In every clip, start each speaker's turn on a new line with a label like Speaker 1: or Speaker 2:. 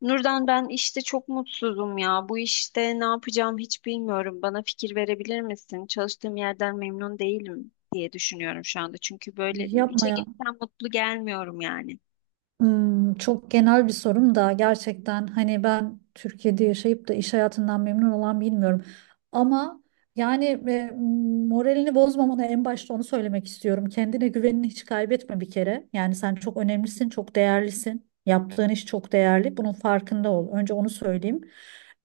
Speaker 1: Nurdan ben işte çok mutsuzum ya. Bu işte ne yapacağım hiç bilmiyorum. Bana fikir verebilir misin? Çalıştığım yerden memnun değilim diye düşünüyorum şu anda. Çünkü böyle
Speaker 2: Yapma
Speaker 1: işe
Speaker 2: ya.
Speaker 1: gitsem mutlu gelmiyorum yani.
Speaker 2: Hmm, çok genel bir sorum da gerçekten hani ben Türkiye'de yaşayıp da iş hayatından memnun olan bilmiyorum. Ama yani e, moralini bozmamana en başta onu söylemek istiyorum. Kendine güvenini hiç kaybetme bir kere. Yani sen çok önemlisin, çok değerlisin. Yaptığın iş çok değerli. Bunun farkında ol. Önce onu söyleyeyim.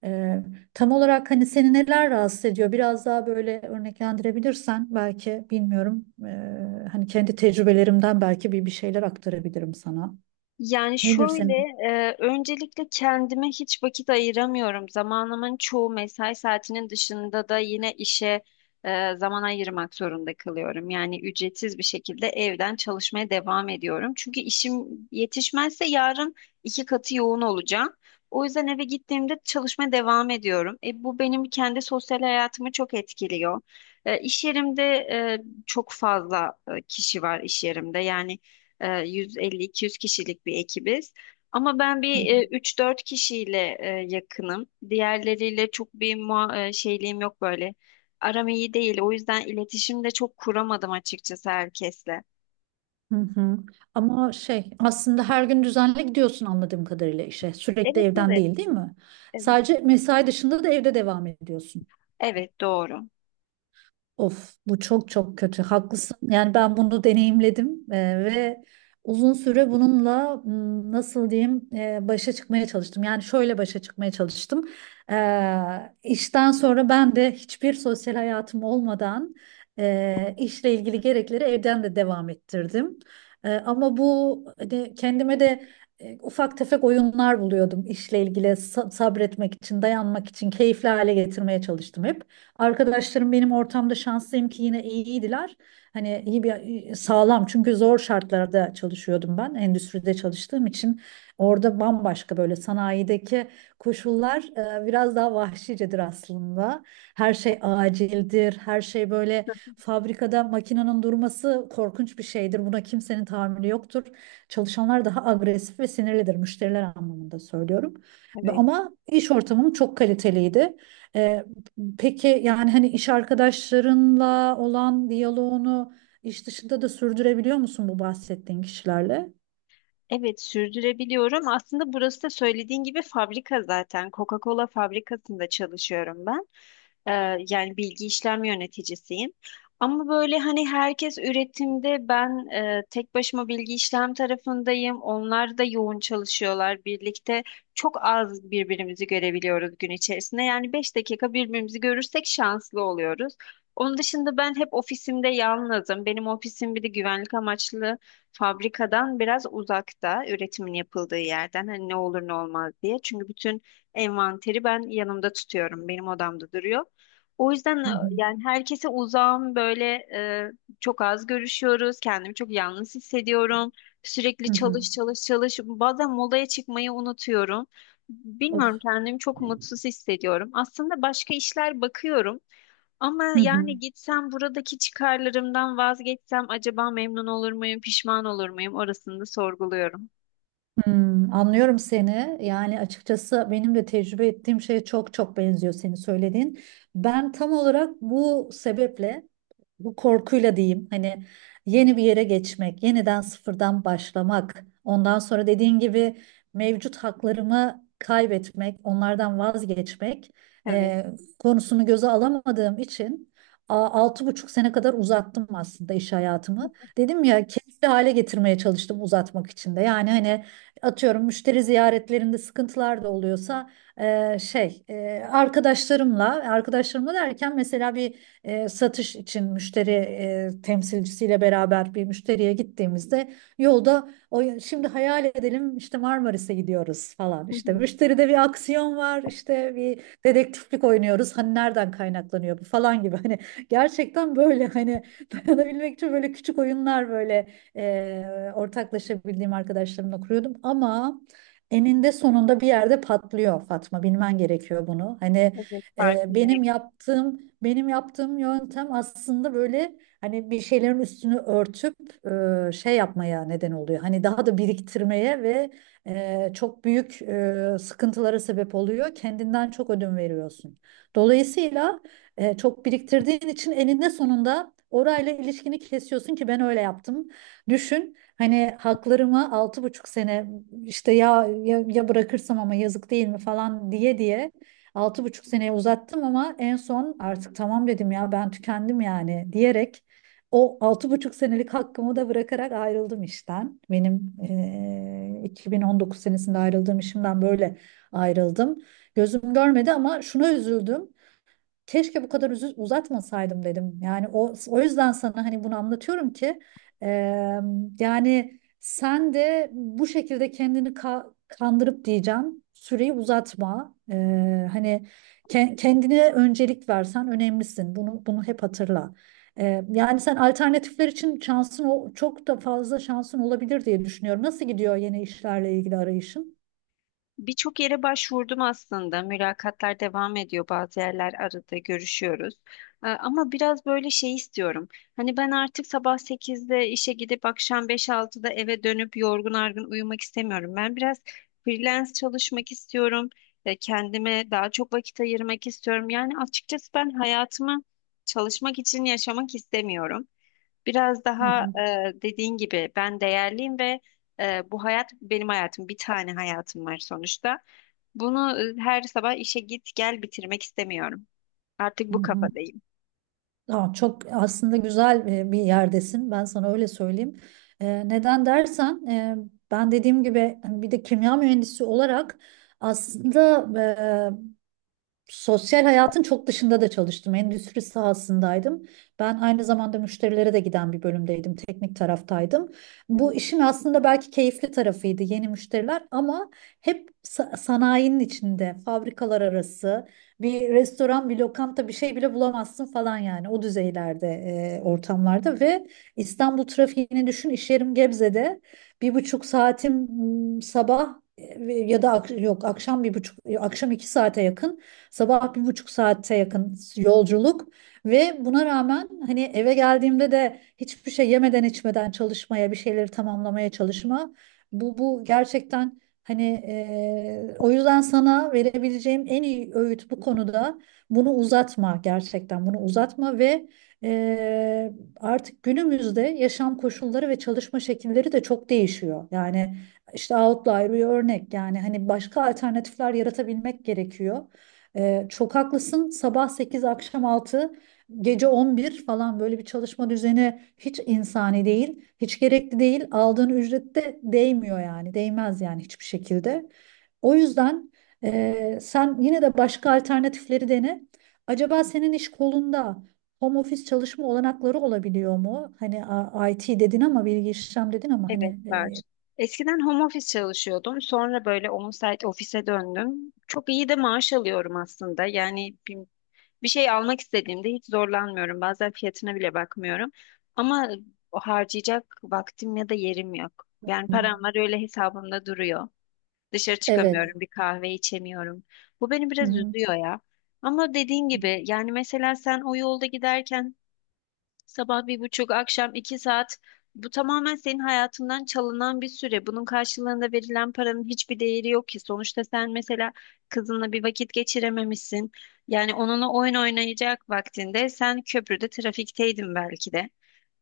Speaker 2: E, Tam olarak hani seni neler rahatsız ediyor? Biraz daha böyle örneklendirebilirsen belki bilmiyorum. Hani kendi tecrübelerimden belki bir şeyler aktarabilirim sana.
Speaker 1: Yani
Speaker 2: Nedir
Speaker 1: şöyle,
Speaker 2: senin?
Speaker 1: öncelikle kendime hiç vakit ayıramıyorum. Zamanımın çoğu mesai saatinin dışında da yine işe zaman ayırmak zorunda kalıyorum. Yani ücretsiz bir şekilde evden çalışmaya devam ediyorum. Çünkü işim yetişmezse yarın iki katı yoğun olacağım. O yüzden eve gittiğimde çalışmaya devam ediyorum. Bu benim kendi sosyal hayatımı çok etkiliyor. İş yerimde çok fazla kişi var iş yerimde. Yani 150-200 kişilik bir ekibiz. Ama ben
Speaker 2: Hı
Speaker 1: bir 3-4 kişiyle yakınım. Diğerleriyle çok bir şeyliğim yok böyle. Aram iyi değil. O yüzden iletişim de çok kuramadım açıkçası herkesle.
Speaker 2: hı. Hı. Ama şey aslında her gün düzenli gidiyorsun anladığım kadarıyla işe. Sürekli
Speaker 1: Evet,
Speaker 2: evden
Speaker 1: evet,
Speaker 2: değil, değil mi?
Speaker 1: evet.
Speaker 2: Sadece mesai dışında da evde devam ediyorsun.
Speaker 1: Evet, doğru.
Speaker 2: Of bu çok çok kötü. Haklısın. Yani ben bunu deneyimledim ve uzun süre bununla nasıl diyeyim, başa çıkmaya çalıştım. Yani şöyle başa çıkmaya çalıştım. E, işten sonra ben de hiçbir sosyal hayatım olmadan, işle ilgili gerekleri evden de devam ettirdim. Ama bu hani kendime de ufak tefek oyunlar buluyordum işle ilgili sabretmek için, dayanmak için, keyifli hale getirmeye çalıştım hep. Arkadaşlarım benim ortamda şanslıyım ki yine iyiydiler. Hani iyi bir sağlam çünkü zor şartlarda çalışıyordum ben. Endüstride çalıştığım için orada bambaşka böyle sanayideki koşullar biraz daha vahşicedir aslında. Her şey acildir. Her şey böyle fabrikada makinenin durması korkunç bir şeydir. Buna kimsenin tahammülü yoktur. Çalışanlar daha agresif ve sinirlidir, müşteriler anlamında söylüyorum.
Speaker 1: Evet.
Speaker 2: Ama iş ortamım çok kaliteliydi. Ee, Peki yani hani iş arkadaşlarınla olan diyaloğunu iş dışında da sürdürebiliyor musun bu bahsettiğin kişilerle?
Speaker 1: Evet, sürdürebiliyorum. Aslında burası da söylediğin gibi fabrika zaten. Coca-Cola fabrikasında çalışıyorum ben. Yani bilgi işlem yöneticisiyim. Ama böyle hani herkes üretimde, ben tek başıma bilgi işlem tarafındayım. Onlar da yoğun çalışıyorlar birlikte. Çok az birbirimizi görebiliyoruz gün içerisinde. Yani 5 dakika birbirimizi görürsek şanslı oluyoruz. Onun dışında ben hep ofisimde yalnızım. Benim ofisim bir de güvenlik amaçlı fabrikadan biraz uzakta, üretimin yapıldığı yerden hani ne olur ne olmaz diye. Çünkü bütün envanteri ben yanımda tutuyorum. Benim odamda duruyor. O yüzden e,
Speaker 2: Hı hı.
Speaker 1: yani herkese uzağım böyle, e, çok az görüşüyoruz. Kendimi çok yalnız hissediyorum. Sürekli
Speaker 2: Hı hı.
Speaker 1: çalış çalış çalış. Bazen molaya çıkmayı unutuyorum.
Speaker 2: Of.
Speaker 1: Bilmiyorum, kendimi çok mutsuz hissediyorum. Aslında başka işler bakıyorum. Ama
Speaker 2: Hı hı.
Speaker 1: yani gitsem buradaki çıkarlarımdan vazgeçsem acaba memnun olur muyum, pişman olur muyum? Orasını da sorguluyorum.
Speaker 2: Hmm, anlıyorum seni. Yani açıkçası benim de tecrübe ettiğim şeye çok çok benziyor senin söylediğin. Ben tam olarak bu sebeple, bu korkuyla diyeyim, hani yeni bir yere geçmek, yeniden sıfırdan başlamak, ondan sonra dediğin gibi mevcut haklarımı kaybetmek, onlardan vazgeçmek
Speaker 1: Evet.
Speaker 2: e, konusunu göze alamadığım için altı buçuk sene kadar uzattım aslında iş hayatımı. Dedim ya keyifli hale getirmeye çalıştım uzatmak için de. Yani hani atıyorum, müşteri ziyaretlerinde sıkıntılar da oluyorsa, arkadaşlarımla derken mesela bir satış için müşteri temsilcisiyle beraber bir müşteriye gittiğimizde yolda, o şimdi hayal edelim işte Marmaris'e gidiyoruz falan,
Speaker 1: Hı
Speaker 2: işte
Speaker 1: hı.
Speaker 2: müşteride bir aksiyon var, işte bir dedektiflik oynuyoruz hani nereden kaynaklanıyor bu falan gibi hani, gerçekten böyle hani dayanabilmek için böyle küçük oyunlar böyle ortaklaşabildiğim arkadaşlarımla kuruyordum ama eninde sonunda bir yerde patlıyor Fatma, bilmen gerekiyor bunu hani.
Speaker 1: Evet,
Speaker 2: e, benim
Speaker 1: farkındayım.
Speaker 2: yaptığım benim yaptığım yöntem aslında böyle hani bir şeylerin üstünü örtüp, şey yapmaya neden oluyor. Hani daha da biriktirmeye ve çok büyük sıkıntılara sebep oluyor. Kendinden çok ödün veriyorsun. Dolayısıyla, çok biriktirdiğin için eninde sonunda orayla ilişkini kesiyorsun ki ben öyle yaptım. Düşün hani haklarımı altı buçuk sene işte ya bırakırsam ama yazık değil mi falan diye diye altı buçuk seneye uzattım ama en son artık tamam dedim ya, ben tükendim yani diyerek o altı buçuk senelik hakkımı da bırakarak ayrıldım işten. Benim 2019 senesinde ayrıldığım işimden böyle ayrıldım. Gözüm görmedi ama şuna üzüldüm, keşke bu kadar uzatmasaydım dedim. Yani o o yüzden sana hani bunu anlatıyorum ki e, yani sen de bu şekilde kendini kandırıp diyeceğim süreyi uzatma. Hani kendine öncelik versen, önemlisin. Bunu hep hatırla. Yani sen, alternatifler için şansın, o çok da fazla şansın olabilir diye düşünüyorum. Nasıl gidiyor yeni işlerle ilgili arayışın?
Speaker 1: Birçok yere başvurdum aslında. Mülakatlar devam ediyor. Bazı yerler aradı, görüşüyoruz. Ama biraz böyle şey istiyorum. Hani ben artık sabah 8'de işe gidip akşam 5-6'da eve dönüp yorgun argın uyumak istemiyorum. Ben biraz freelance çalışmak istiyorum. Kendime daha çok vakit ayırmak istiyorum. Yani açıkçası ben hayatımı çalışmak için yaşamak istemiyorum. Biraz
Speaker 2: Hı
Speaker 1: daha
Speaker 2: hı,
Speaker 1: dediğin gibi ben değerliyim ve bu hayat benim hayatım. Bir tane hayatım var sonuçta. Bunu her sabah işe git gel bitirmek istemiyorum. Artık
Speaker 2: hı
Speaker 1: bu
Speaker 2: hı.
Speaker 1: kafadayım.
Speaker 2: Aa, çok aslında güzel bir yerdesin. Ben sana öyle söyleyeyim. Neden dersen, ben dediğim gibi hani bir de kimya mühendisi olarak aslında sosyal hayatın çok dışında da çalıştım. Endüstri sahasındaydım. Ben aynı zamanda müşterilere de giden bir bölümdeydim. Teknik taraftaydım. Bu işin aslında belki keyifli tarafıydı yeni müşteriler, ama hep sanayinin içinde, fabrikalar arası, bir restoran, bir lokanta, bir şey bile bulamazsın falan yani o düzeylerde, ortamlarda ve İstanbul trafiğini düşün. İş yerim Gebze'de. Bir buçuk saatim, sabah ya da yok akşam bir buçuk, akşam iki saate yakın, sabah bir buçuk saate yakın yolculuk ve buna rağmen hani eve geldiğimde de hiçbir şey yemeden içmeden çalışmaya, bir şeyleri tamamlamaya çalışma. Bu gerçekten hani, o yüzden sana verebileceğim en iyi öğüt bu konuda, bunu uzatma gerçekten, bunu uzatma ve e, artık günümüzde yaşam koşulları ve çalışma şekilleri de çok değişiyor. Yani işte outlier bir örnek, yani hani başka alternatifler yaratabilmek gerekiyor. Çok haklısın. Sabah 8, akşam 6, gece 11 falan, böyle bir çalışma düzeni hiç insani değil, hiç gerekli değil. Aldığın ücret de değmiyor yani, değmez yani hiçbir şekilde. O yüzden sen yine de başka alternatifleri dene. Acaba senin iş kolunda home office çalışma olanakları olabiliyor mu? Hani IT dedin, ama bilgi işlem dedin ama
Speaker 1: Evet, evet,
Speaker 2: hani
Speaker 1: var. Eskiden home office çalışıyordum. Sonra böyle 10 saat ofise döndüm. Çok iyi de maaş alıyorum aslında. Bir şey almak istediğimde hiç zorlanmıyorum. Bazen fiyatına bile bakmıyorum. Ama o harcayacak vaktim ya da yerim yok. Yani param
Speaker 2: e,
Speaker 1: var, öyle hesabımda duruyor. Dışarı
Speaker 2: evet.
Speaker 1: çıkamıyorum, bir kahve içemiyorum. Bu beni
Speaker 2: Hı
Speaker 1: biraz
Speaker 2: hı.
Speaker 1: üzüyor ya. Ama dediğin gibi, yani mesela sen o yolda giderken sabah 1,5, akşam 2 saat. Bu tamamen senin hayatından çalınan bir süre. Bunun karşılığında verilen paranın hiçbir değeri yok ki. Sonuçta sen mesela kızınla bir vakit geçirememişsin. Yani onunla oyun oynayacak vaktinde sen köprüde trafikteydin belki de.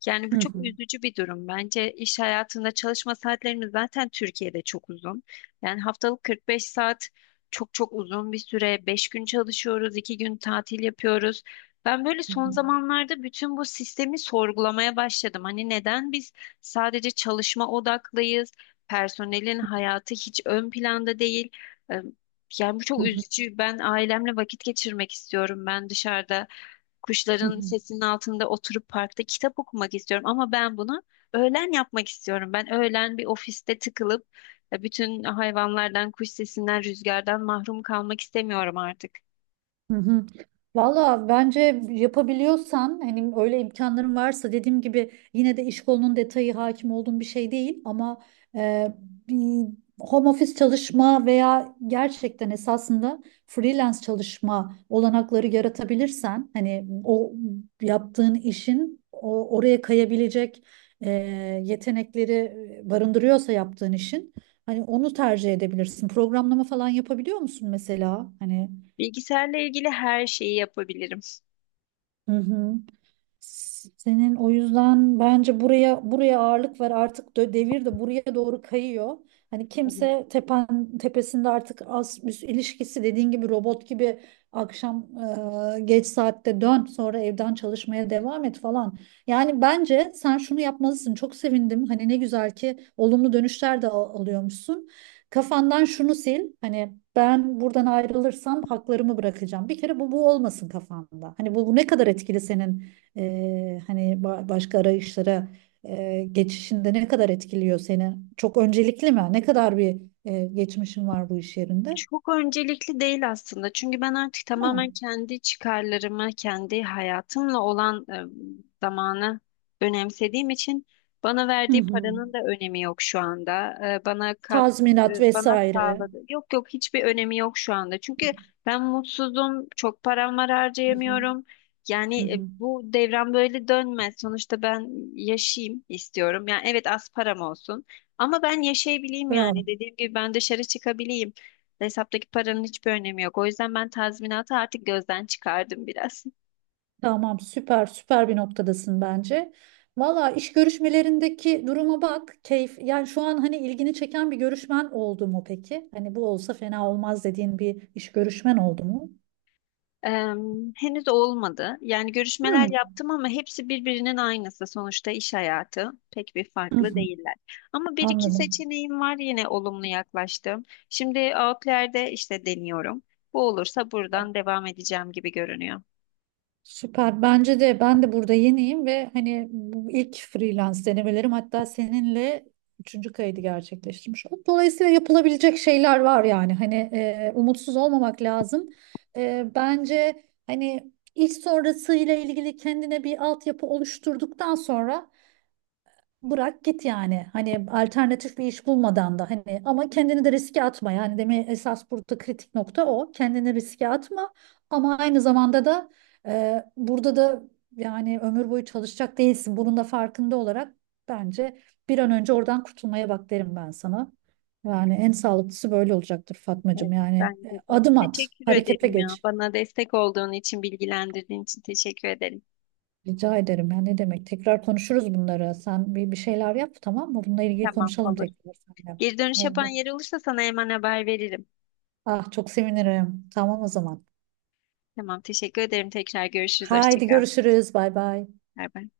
Speaker 1: Yani bu
Speaker 2: Hı
Speaker 1: çok
Speaker 2: hı.
Speaker 1: üzücü bir durum. Bence iş hayatında çalışma saatlerimiz zaten Türkiye'de çok uzun. Yani haftalık 45 saat çok çok uzun bir süre. 5 gün çalışıyoruz, 2 gün tatil yapıyoruz. Ben böyle
Speaker 2: Hı
Speaker 1: son
Speaker 2: hı.
Speaker 1: zamanlarda bütün bu sistemi sorgulamaya başladım. Hani neden biz sadece çalışma odaklıyız, personelin hayatı hiç ön planda değil. Ee, Yani bu
Speaker 2: Hı
Speaker 1: çok
Speaker 2: hı.
Speaker 1: üzücü. Ben ailemle vakit geçirmek istiyorum. Ben dışarıda
Speaker 2: Hı
Speaker 1: kuşların
Speaker 2: hı.
Speaker 1: sesinin altında oturup parkta kitap okumak istiyorum. Ama ben bunu öğlen yapmak istiyorum. Ben öğlen bir ofiste tıkılıp bütün hayvanlardan, kuş sesinden, rüzgardan mahrum kalmak istemiyorum artık.
Speaker 2: Hı hı. Valla bence yapabiliyorsan, hani öyle imkanların varsa, dediğim gibi yine de iş kolunun detayı hakim olduğum bir şey değil ama e, bir home office çalışma veya gerçekten esasında freelance çalışma olanakları yaratabilirsen, hani o yaptığın işin o oraya kayabilecek e, yetenekleri barındırıyorsa yaptığın işin, hani onu tercih edebilirsin. Programlama falan yapabiliyor musun mesela? Hani
Speaker 1: Bilgisayarla ilgili her şeyi yapabilirim.
Speaker 2: Hı hı. Senin o yüzden bence buraya ağırlık ver artık, devir de buraya doğru kayıyor. Hani
Speaker 1: Evet.
Speaker 2: kimse tepen tepesinde artık, az üst ilişkisi dediğin gibi robot gibi akşam geç saatte dön, sonra evden çalışmaya devam et falan. Yani bence sen şunu yapmalısın. Çok sevindim. Hani ne güzel ki olumlu dönüşler de alıyormuşsun. Kafandan şunu sil. Hani ben buradan ayrılırsam haklarımı bırakacağım. Bir kere bu olmasın kafanda. Hani bu ne kadar etkili senin. Hani başka arayışlara geçişinde ne kadar etkiliyor seni? Çok öncelikli mi? Ne kadar bir geçmişin var bu iş yerinde?
Speaker 1: Çok öncelikli değil aslında. Çünkü ben artık
Speaker 2: Ha.
Speaker 1: tamamen kendi çıkarlarımı, kendi hayatımla olan zamanı önemsediğim için bana
Speaker 2: Hı
Speaker 1: verdiği
Speaker 2: hı.
Speaker 1: paranın da önemi yok şu anda. E, bana kat e,
Speaker 2: Tazminat
Speaker 1: Bana
Speaker 2: vesaire.
Speaker 1: sağladı. Yok, yok, hiçbir önemi yok şu anda. Çünkü ben mutsuzum, çok param var,
Speaker 2: Hı hı.
Speaker 1: harcayamıyorum. Yani
Speaker 2: Hı hı.
Speaker 1: bu devran böyle dönmez. Sonuçta ben yaşayayım istiyorum. Yani evet, az param olsun. Ama ben yaşayabileyim
Speaker 2: Bravo.
Speaker 1: yani. Dediğim gibi ben dışarı çıkabileyim. Hesaptaki paranın hiçbir önemi yok. O yüzden ben tazminatı artık gözden çıkardım biraz.
Speaker 2: Tamam, süper bir noktadasın bence. Valla iş görüşmelerindeki duruma bak. Keyif, yani şu an hani ilgini çeken bir görüşmen oldu mu peki? Hani bu olsa fena olmaz dediğin bir iş görüşmen oldu mu?
Speaker 1: Eee, Henüz olmadı. Yani görüşmeler
Speaker 2: Hmm.
Speaker 1: yaptım ama hepsi birbirinin aynısı. Sonuçta iş hayatı pek bir
Speaker 2: Hı
Speaker 1: farklı
Speaker 2: hı.
Speaker 1: değiller. Ama bir iki
Speaker 2: Anladım.
Speaker 1: seçeneğim var, yine olumlu yaklaştım. Şimdi Outlier'de işte deniyorum. Bu olursa buradan devam edeceğim gibi görünüyor.
Speaker 2: Süper. Bence de, ben de burada yeniyim ve hani bu ilk freelance denemelerim, hatta seninle üçüncü kaydı gerçekleştirmiş oldum. Dolayısıyla yapılabilecek şeyler var yani. Hani umutsuz olmamak lazım. Bence hani iş sonrası ile ilgili kendine bir altyapı oluşturduktan sonra bırak git yani. Hani alternatif bir iş bulmadan da hani, ama kendini de riske atma. Yani deme, esas burada kritik nokta o. Kendini riske atma, ama aynı zamanda da burada da yani ömür boyu çalışacak değilsin. Bunun da farkında olarak bence bir an önce oradan kurtulmaya bak derim ben sana. Yani en sağlıklısı böyle olacaktır
Speaker 1: Evet,
Speaker 2: Fatmacığım. Yani
Speaker 1: bence de.
Speaker 2: adım at,
Speaker 1: Teşekkür
Speaker 2: harekete
Speaker 1: ederim ya.
Speaker 2: geç.
Speaker 1: Bana destek olduğun için, bilgilendirdiğin için teşekkür ederim.
Speaker 2: Rica ederim. Ya ne demek? Tekrar konuşuruz bunları. Sen bir şeyler yap, tamam mı? Bununla ilgili
Speaker 1: Tamam,
Speaker 2: konuşalım
Speaker 1: olur.
Speaker 2: tekrar seninle.
Speaker 1: Geri dönüş yapan
Speaker 2: Oldu.
Speaker 1: yer olursa sana hemen haber veririm.
Speaker 2: Ah çok sevinirim. Tamam o zaman.
Speaker 1: Tamam, teşekkür ederim. Tekrar görüşürüz. Hoşça
Speaker 2: Haydi
Speaker 1: kal.
Speaker 2: görüşürüz. Bay bay.
Speaker 1: Bay bay.